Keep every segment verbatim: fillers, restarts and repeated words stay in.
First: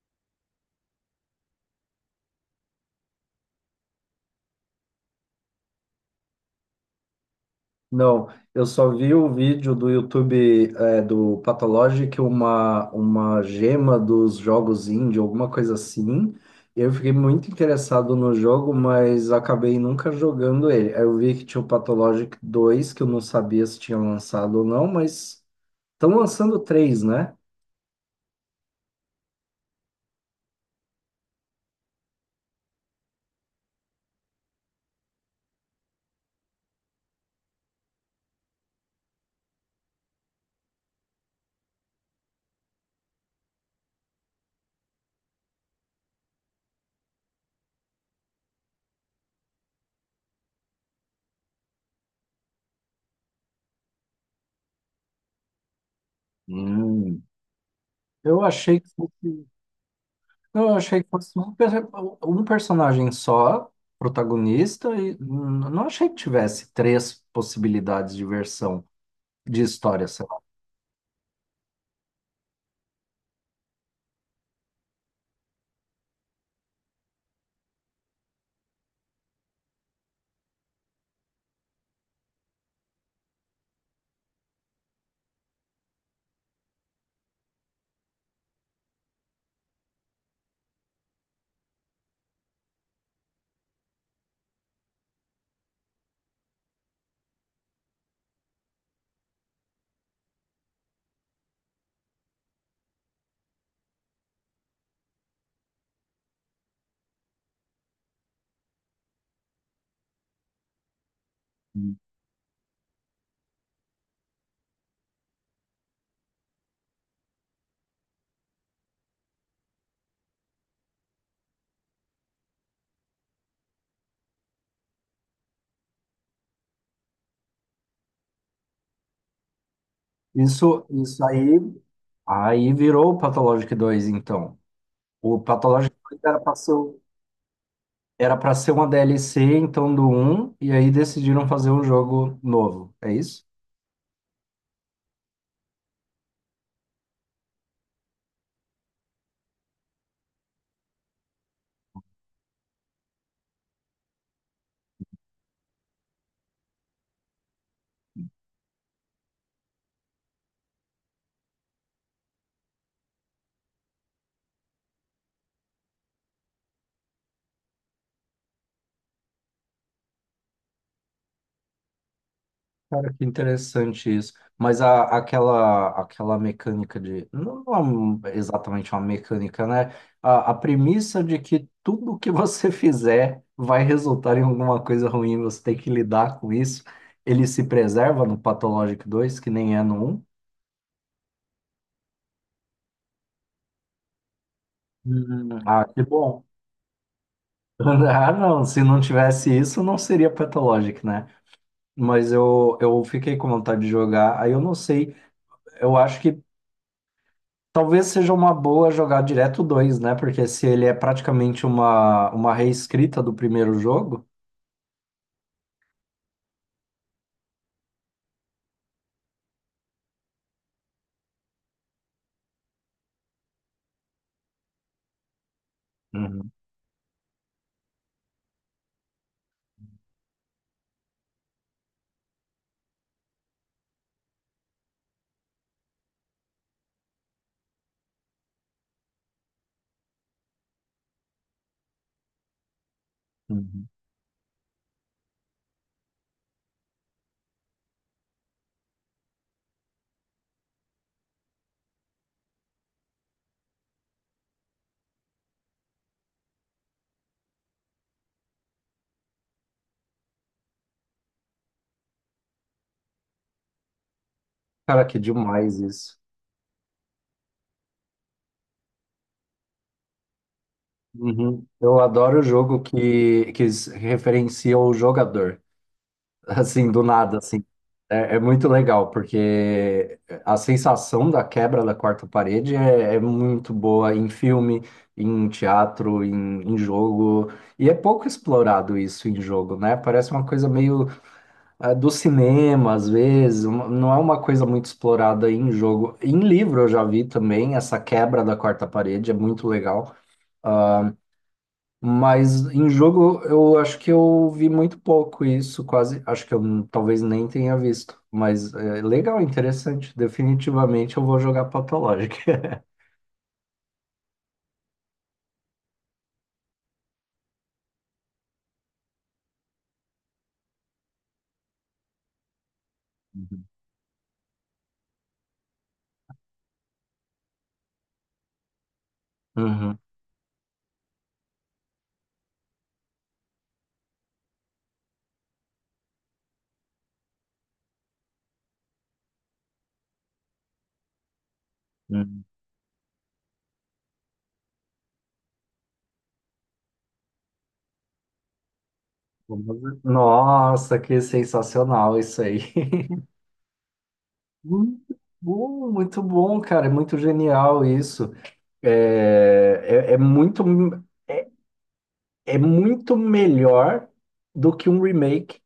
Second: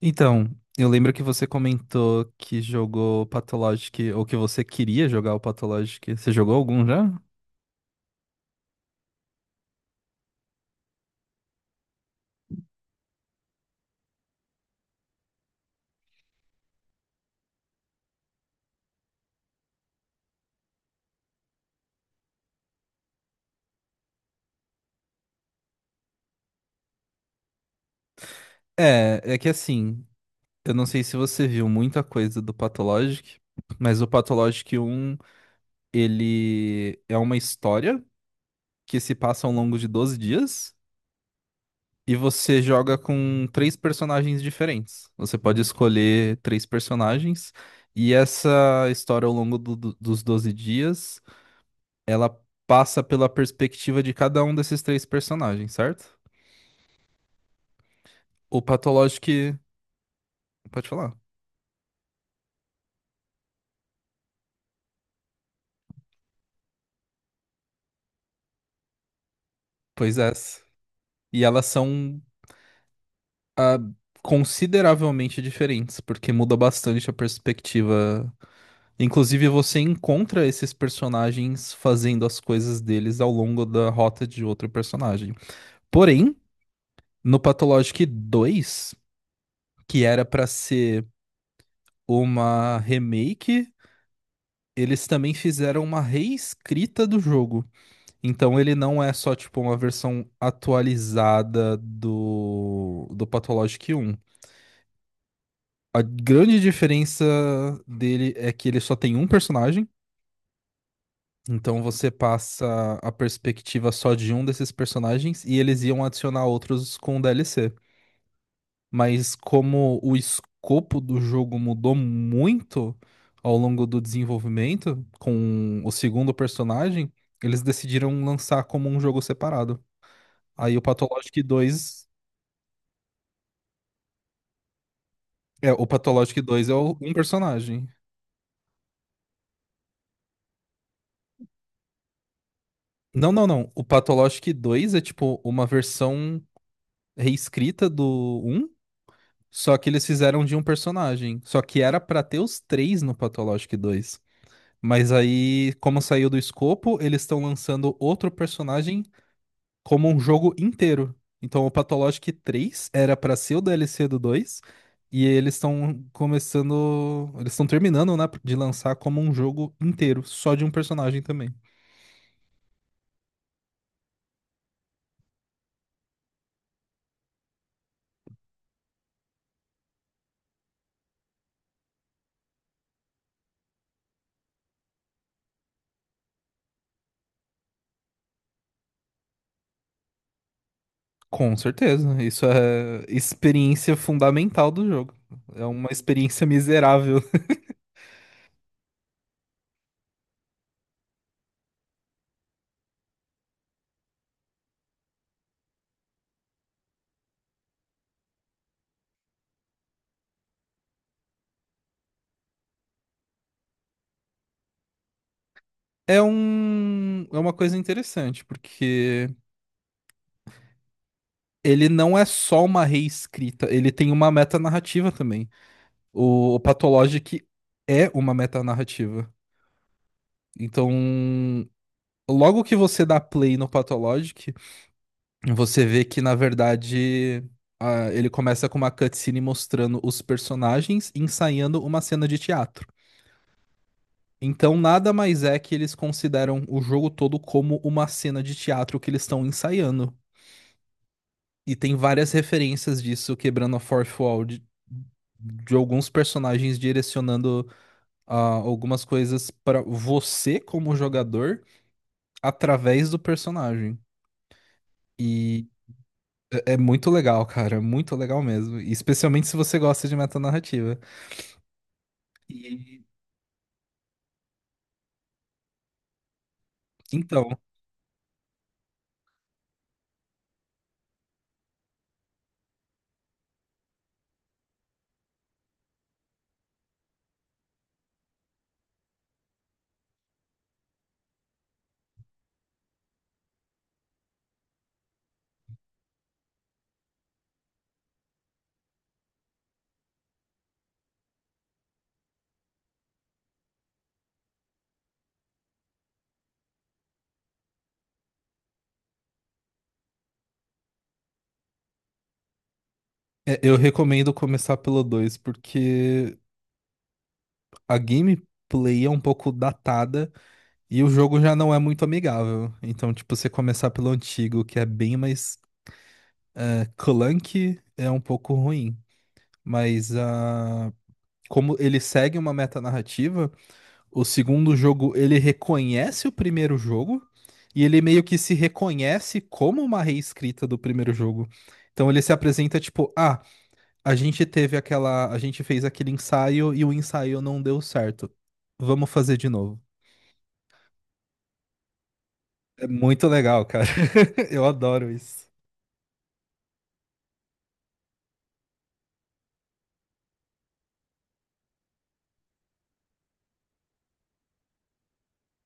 Então, eu lembro que você comentou que jogou Pathologic, ou que você queria jogar o Pathologic. Você jogou algum já? Não, eu só vi o vídeo do YouTube é, do Pathologic, uma, uma gema dos jogos indie, alguma coisa assim. Eu fiquei muito interessado no jogo, mas acabei nunca jogando ele. Aí eu vi que tinha o Pathologic dois, que eu não sabia se tinha lançado ou não, mas estão lançando três, né? É, é que assim, eu não sei se você viu muita coisa do Pathologic, mas o Pathologic um, ele é uma história que se passa ao longo de doze dias e você joga com três personagens diferentes. Você pode escolher três personagens e essa história ao longo do- do- dos doze dias ela passa pela perspectiva de cada um desses três personagens, certo? Hum. Eu O achei que patológico fosse. que... Não, eu Pode achei que falar. fosse um, per- um personagem só, protagonista, e hum, não achei que tivesse três possibilidades de versão de história, Pois sei é. lá. E elas são ah, consideravelmente diferentes, porque muda bastante a perspectiva. Inclusive, você encontra esses personagens fazendo as coisas deles ao longo da rota de outro personagem. Porém, no Pathologic dois, que era pra ser uma remake, eles também fizeram uma reescrita do jogo. Então ele não é só tipo uma versão atualizada do do Pathologic Um. A grande diferença dele é que ele só tem um personagem, então você passa a perspectiva só de um desses personagens e eles iam adicionar outros com o D L C. Mas como o escopo do jogo mudou muito ao longo do desenvolvimento com o segundo personagem, eles decidiram lançar como um jogo separado. Aí o Isso, isso Pathologic aí, Dois. aí virou o Pathologic dois então. O É, o Pathologic dois era Pathologic para dois ser, é o- o- um personagem. era para ser uma D L C, então, do um e aí decidiram fazer um jogo novo, é Não, isso? não, não. O Pathologic dois é tipo uma versão reescrita do um, só que eles fizeram de um personagem. Só que era pra ter os três no Pathologic dois. Mas aí, como saiu do escopo, eles estão lançando outro personagem como um jogo inteiro. Então o Pathologic três era pra ser o D L C do dois, e eles estão começando, eles estão terminando, né, de lançar como um jogo inteiro, só de um personagem também. Cara, que interessante isso. Mas a, aquela, aquela mecânica de. Não é um- exatamente uma mecânica, né? A, a premissa de que tudo que você fizer vai resultar em alguma coisa ruim, você tem que lidar com isso. Ele se preserva no Pathologic dois que nem é no um. Com certeza, isso é experiência fundamental do jogo. Hum, É Ah, uma que bom. experiência miserável. Ah, não, se não tivesse isso, não seria Pathologic, né? Mas eu, eu fiquei com vontade de jogar. Aí eu não sei, eu acho que talvez seja uma boa jogar direto o dois, né? Porque se ele é praticamente uma, uma reescrita do primeiro jogo. É um, é uma coisa interessante, porque ele não é só uma reescrita, ele tem uma metanarrativa também. Uhum, O, o Pathologic é uma metanarrativa. Então, logo que você dá play no Pathologic, você vê que, na verdade, ah, ele começa com uma cutscene mostrando os personagens ensaiando uma cena de teatro. uhum, Então, nada mais é que eles consideram o jogo todo como uma cena de teatro que eles estão ensaiando. E tem várias referências disso quebrando a fourth wall de, de alguns personagens direcionando ah, algumas coisas para você como jogador através do personagem. cara, que E demais isso. é é muito legal, cara, é muito legal mesmo. E especialmente se você gosta de metanarrativa. Uhum. Eu adoro o jogo E que, que s- referencia o jogador, assim, do nada, então, assim. É, é muito legal, porque a sensação da quebra da quarta parede é, é muito boa em filme, em teatro, em, em jogo. E é pouco explorado isso em jogo, né? Parece uma coisa meio ah, do cinema, às vezes, uma- não é uma coisa muito explorada em jogo. Em livro eu já vi também, essa quebra da quarta parede é muito legal. Ah, mas em jogo eu acho que eu vi muito pouco isso, quase, acho que eu n- talvez nem tenha visto. Mas é legal, interessante. Definitivamente eu vou jogar Pathologic. é, eu recomendo começar pelo dois porque a gameplay é um pouco datada e o jogo já não é muito amigável. Então, tipo, você começar pelo antigo, que é bem mais é, clunky, é um pouco ruim. Uhum. Mas a como ele segue uma metanarrativa, o segundo jogo ele reconhece o primeiro jogo e ele meio que se reconhece como uma reescrita do primeiro jogo. Então ele se Uhum, apresenta tipo, ah, a gente teve aquela, a gente fez aquele ensaio e o ensaio não deu certo. Vamos fazer de novo. uhum. Nossa, que sensacional isso aí. É muito legal, cara. Eu adoro Muito isso. bom, muito bom, cara. É muito genial isso. É, é, é muito, é, é muito melhor do que um remake,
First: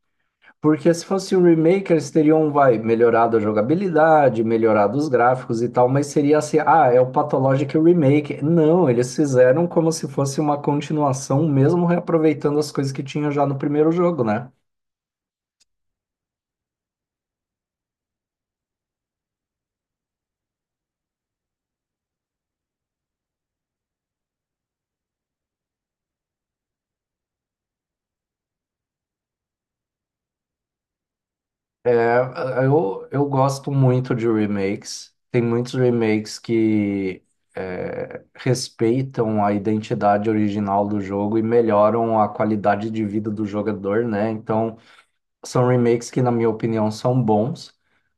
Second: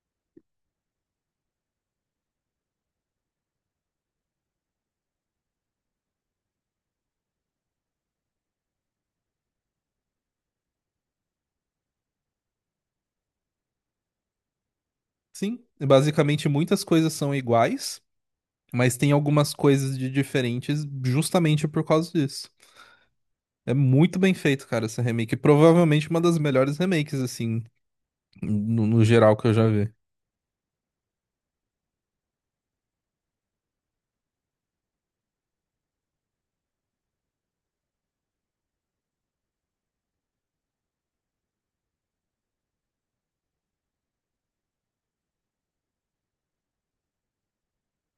porque se fosse um remake, eles teriam, vai, melhorado a jogabilidade, melhorado os gráficos e tal, mas seria assim, ah, é o Pathologic Remake. Não, eles fizeram como se fosse uma continuação, mesmo reaproveitando as coisas que tinha já no primeiro jogo, né? Sim, basicamente muitas coisas são iguais, mas tem algumas coisas de diferentes justamente por causa disso. É muito bem feito, cara, essa remake. Provavelmente uma das melhores remakes, assim, no, no geral que eu já vi. É, eu, eu gosto muito de remakes. Tem muitos remakes que é, respeitam a identidade original do jogo e melhoram a qualidade de vida do jogador, né? Então, são remakes que, na minha opinião, são bons.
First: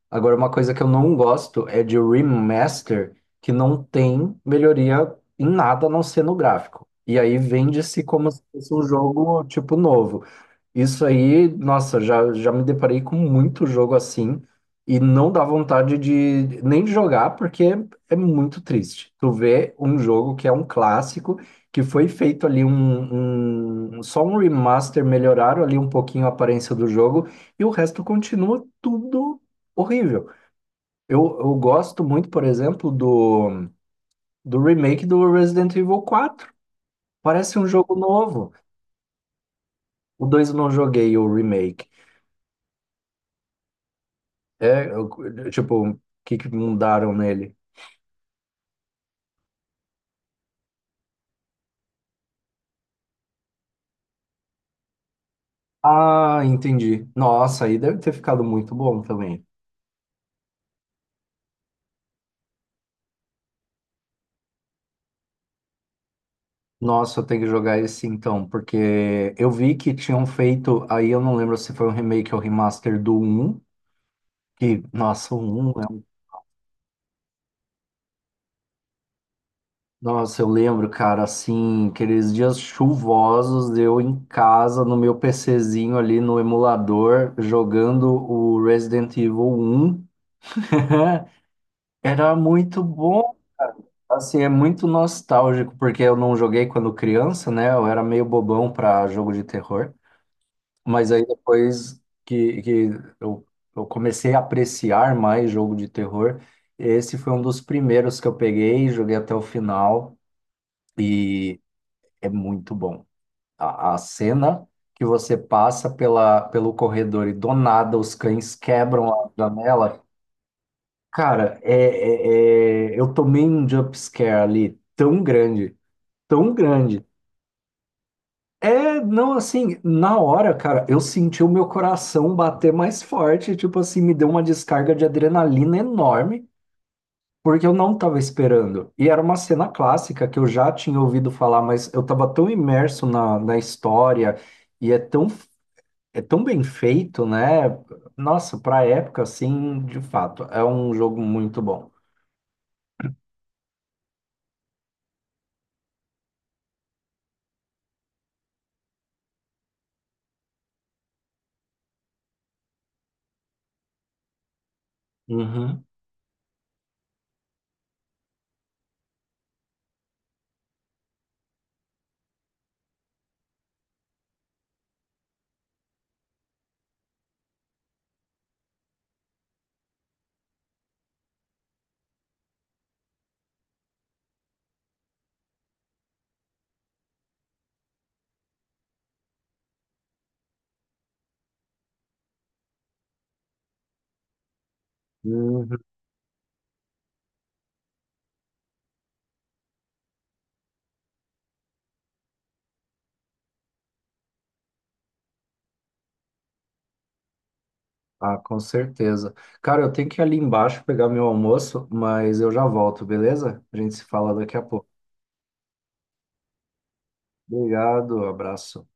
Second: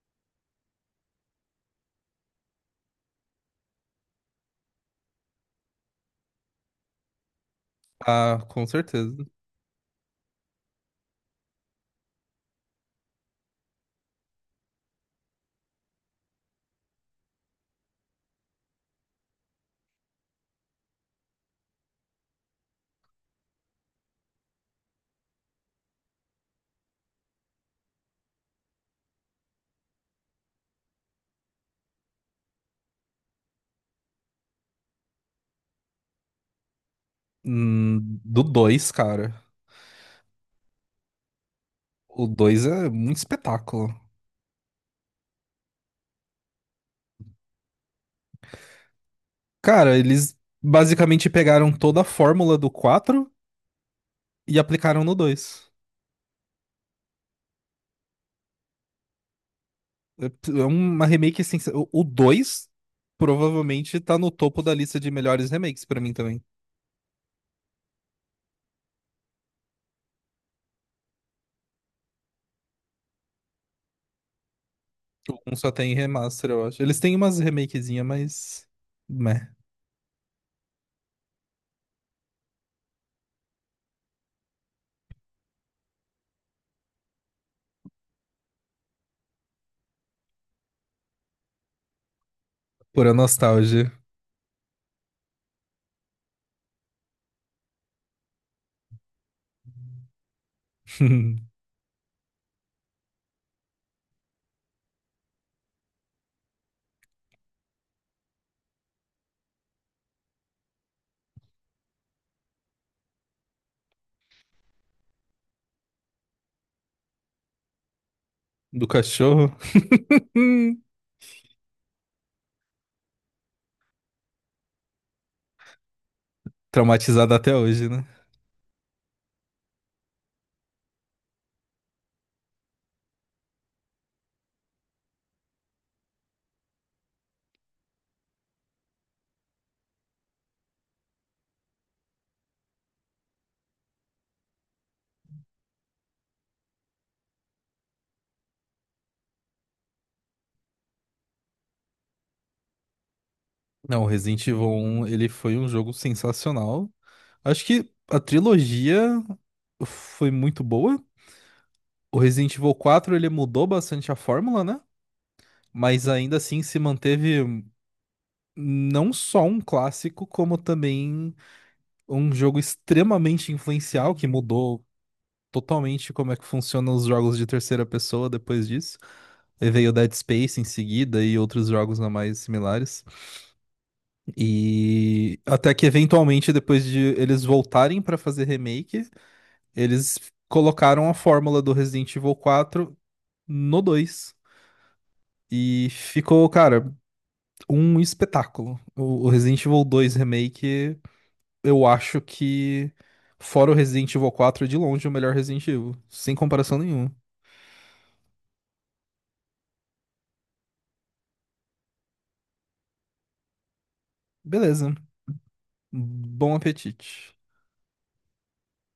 Agora, uma coisa que eu não gosto é de remaster que não tem melhoria em nada a não ser no gráfico. E aí vende-se como Ah, se com fosse um certeza. jogo tipo novo. Isso aí, nossa, já, já me deparei com muito jogo assim e não dá vontade de nem de jogar porque é muito triste. Tu vê um jogo que é um clássico, que foi feito ali um, um- um, só um remaster, melhoraram ali um pouquinho a aparência do jogo e o resto continua tudo horrível. Eu, eu gosto muito, por exemplo, do, do remake do Resident Evil quatro. Parece um jogo Hum. Do novo. dois, cara. O dois eu não joguei o remake. O dois é muito espetáculo. É, eu- tipo, o que que mudaram nele? Cara, eles basicamente pegaram toda a fórmula do quatro e aplicaram no dois. Ah, entendi. Nossa, aí deve ter ficado muito bom também. É uma remake assim. O dois provavelmente tá no topo da lista de melhores remakes pra mim também. Nossa, eu tenho que jogar esse então, porque eu vi que tinham feito, aí eu não lembro se foi um remake ou remaster do um. Que, nossa, o Um um, só é tem um- remaster, eu acho. Eles têm umas remakezinhas, mas. Meh, nossa, eu lembro, cara, assim, aqueles dias chuvosos, eu em casa, no meu PCzinho ali, no emulador, jogando o Resident Evil um. Era muito pura bom, cara. nostalgia. Assim, é muito nostálgico, porque eu não joguei quando criança, né? Eu era meio bobão para jogo de terror. Mas aí depois que, que eu, eu comecei a apreciar mais jogo de terror, esse foi um dos primeiros que eu peguei, joguei até o final e é muito bom. A, a cena que você passa pela, pelo corredor e do nada os cães Do quebram a cachorro. janela. Hum. Cara, é, é- é- eu tomei um jump scare ali tão grande, tão grande. Traumatizado até hoje, né? É, não, assim, na hora, cara, eu senti o meu coração bater mais forte, tipo assim, me deu uma descarga de adrenalina enorme, porque eu não tava esperando. E era uma cena clássica que eu já tinha ouvido falar, mas eu tava tão imerso na, na história e é tão, é tão bem feito, né? Nossa, pra época, assim, de fato, é um jogo muito bom. Não, o Resident Evil um, ele foi um jogo sensacional. Acho que a trilogia foi muito boa. O Resident Evil quatro ele mudou bastante a fórmula, né? Uhum. Mas ainda assim se manteve. Não só um clássico, como também um jogo extremamente influencial que mudou totalmente como é que funcionam os jogos de terceira pessoa depois disso. E veio Dead Space em seguida e outros jogos não mais similares. E até que eventualmente depois de eles voltarem para fazer remake, eles colocaram a fórmula do Resident Evil quatro no dois. E ficou, cara, um espetáculo. O o Resident Evil dois Remake eu acho que, fora o Resident Evil quatro é de longe o melhor Resident Evil. Sem comparação nenhuma. Ah, com certeza. Cara, eu tenho que ir ali embaixo pegar meu almoço, mas eu já volto, beleza? A gente se fala daqui a pouco. Beleza. Bom apetite. Obrigado, abraço.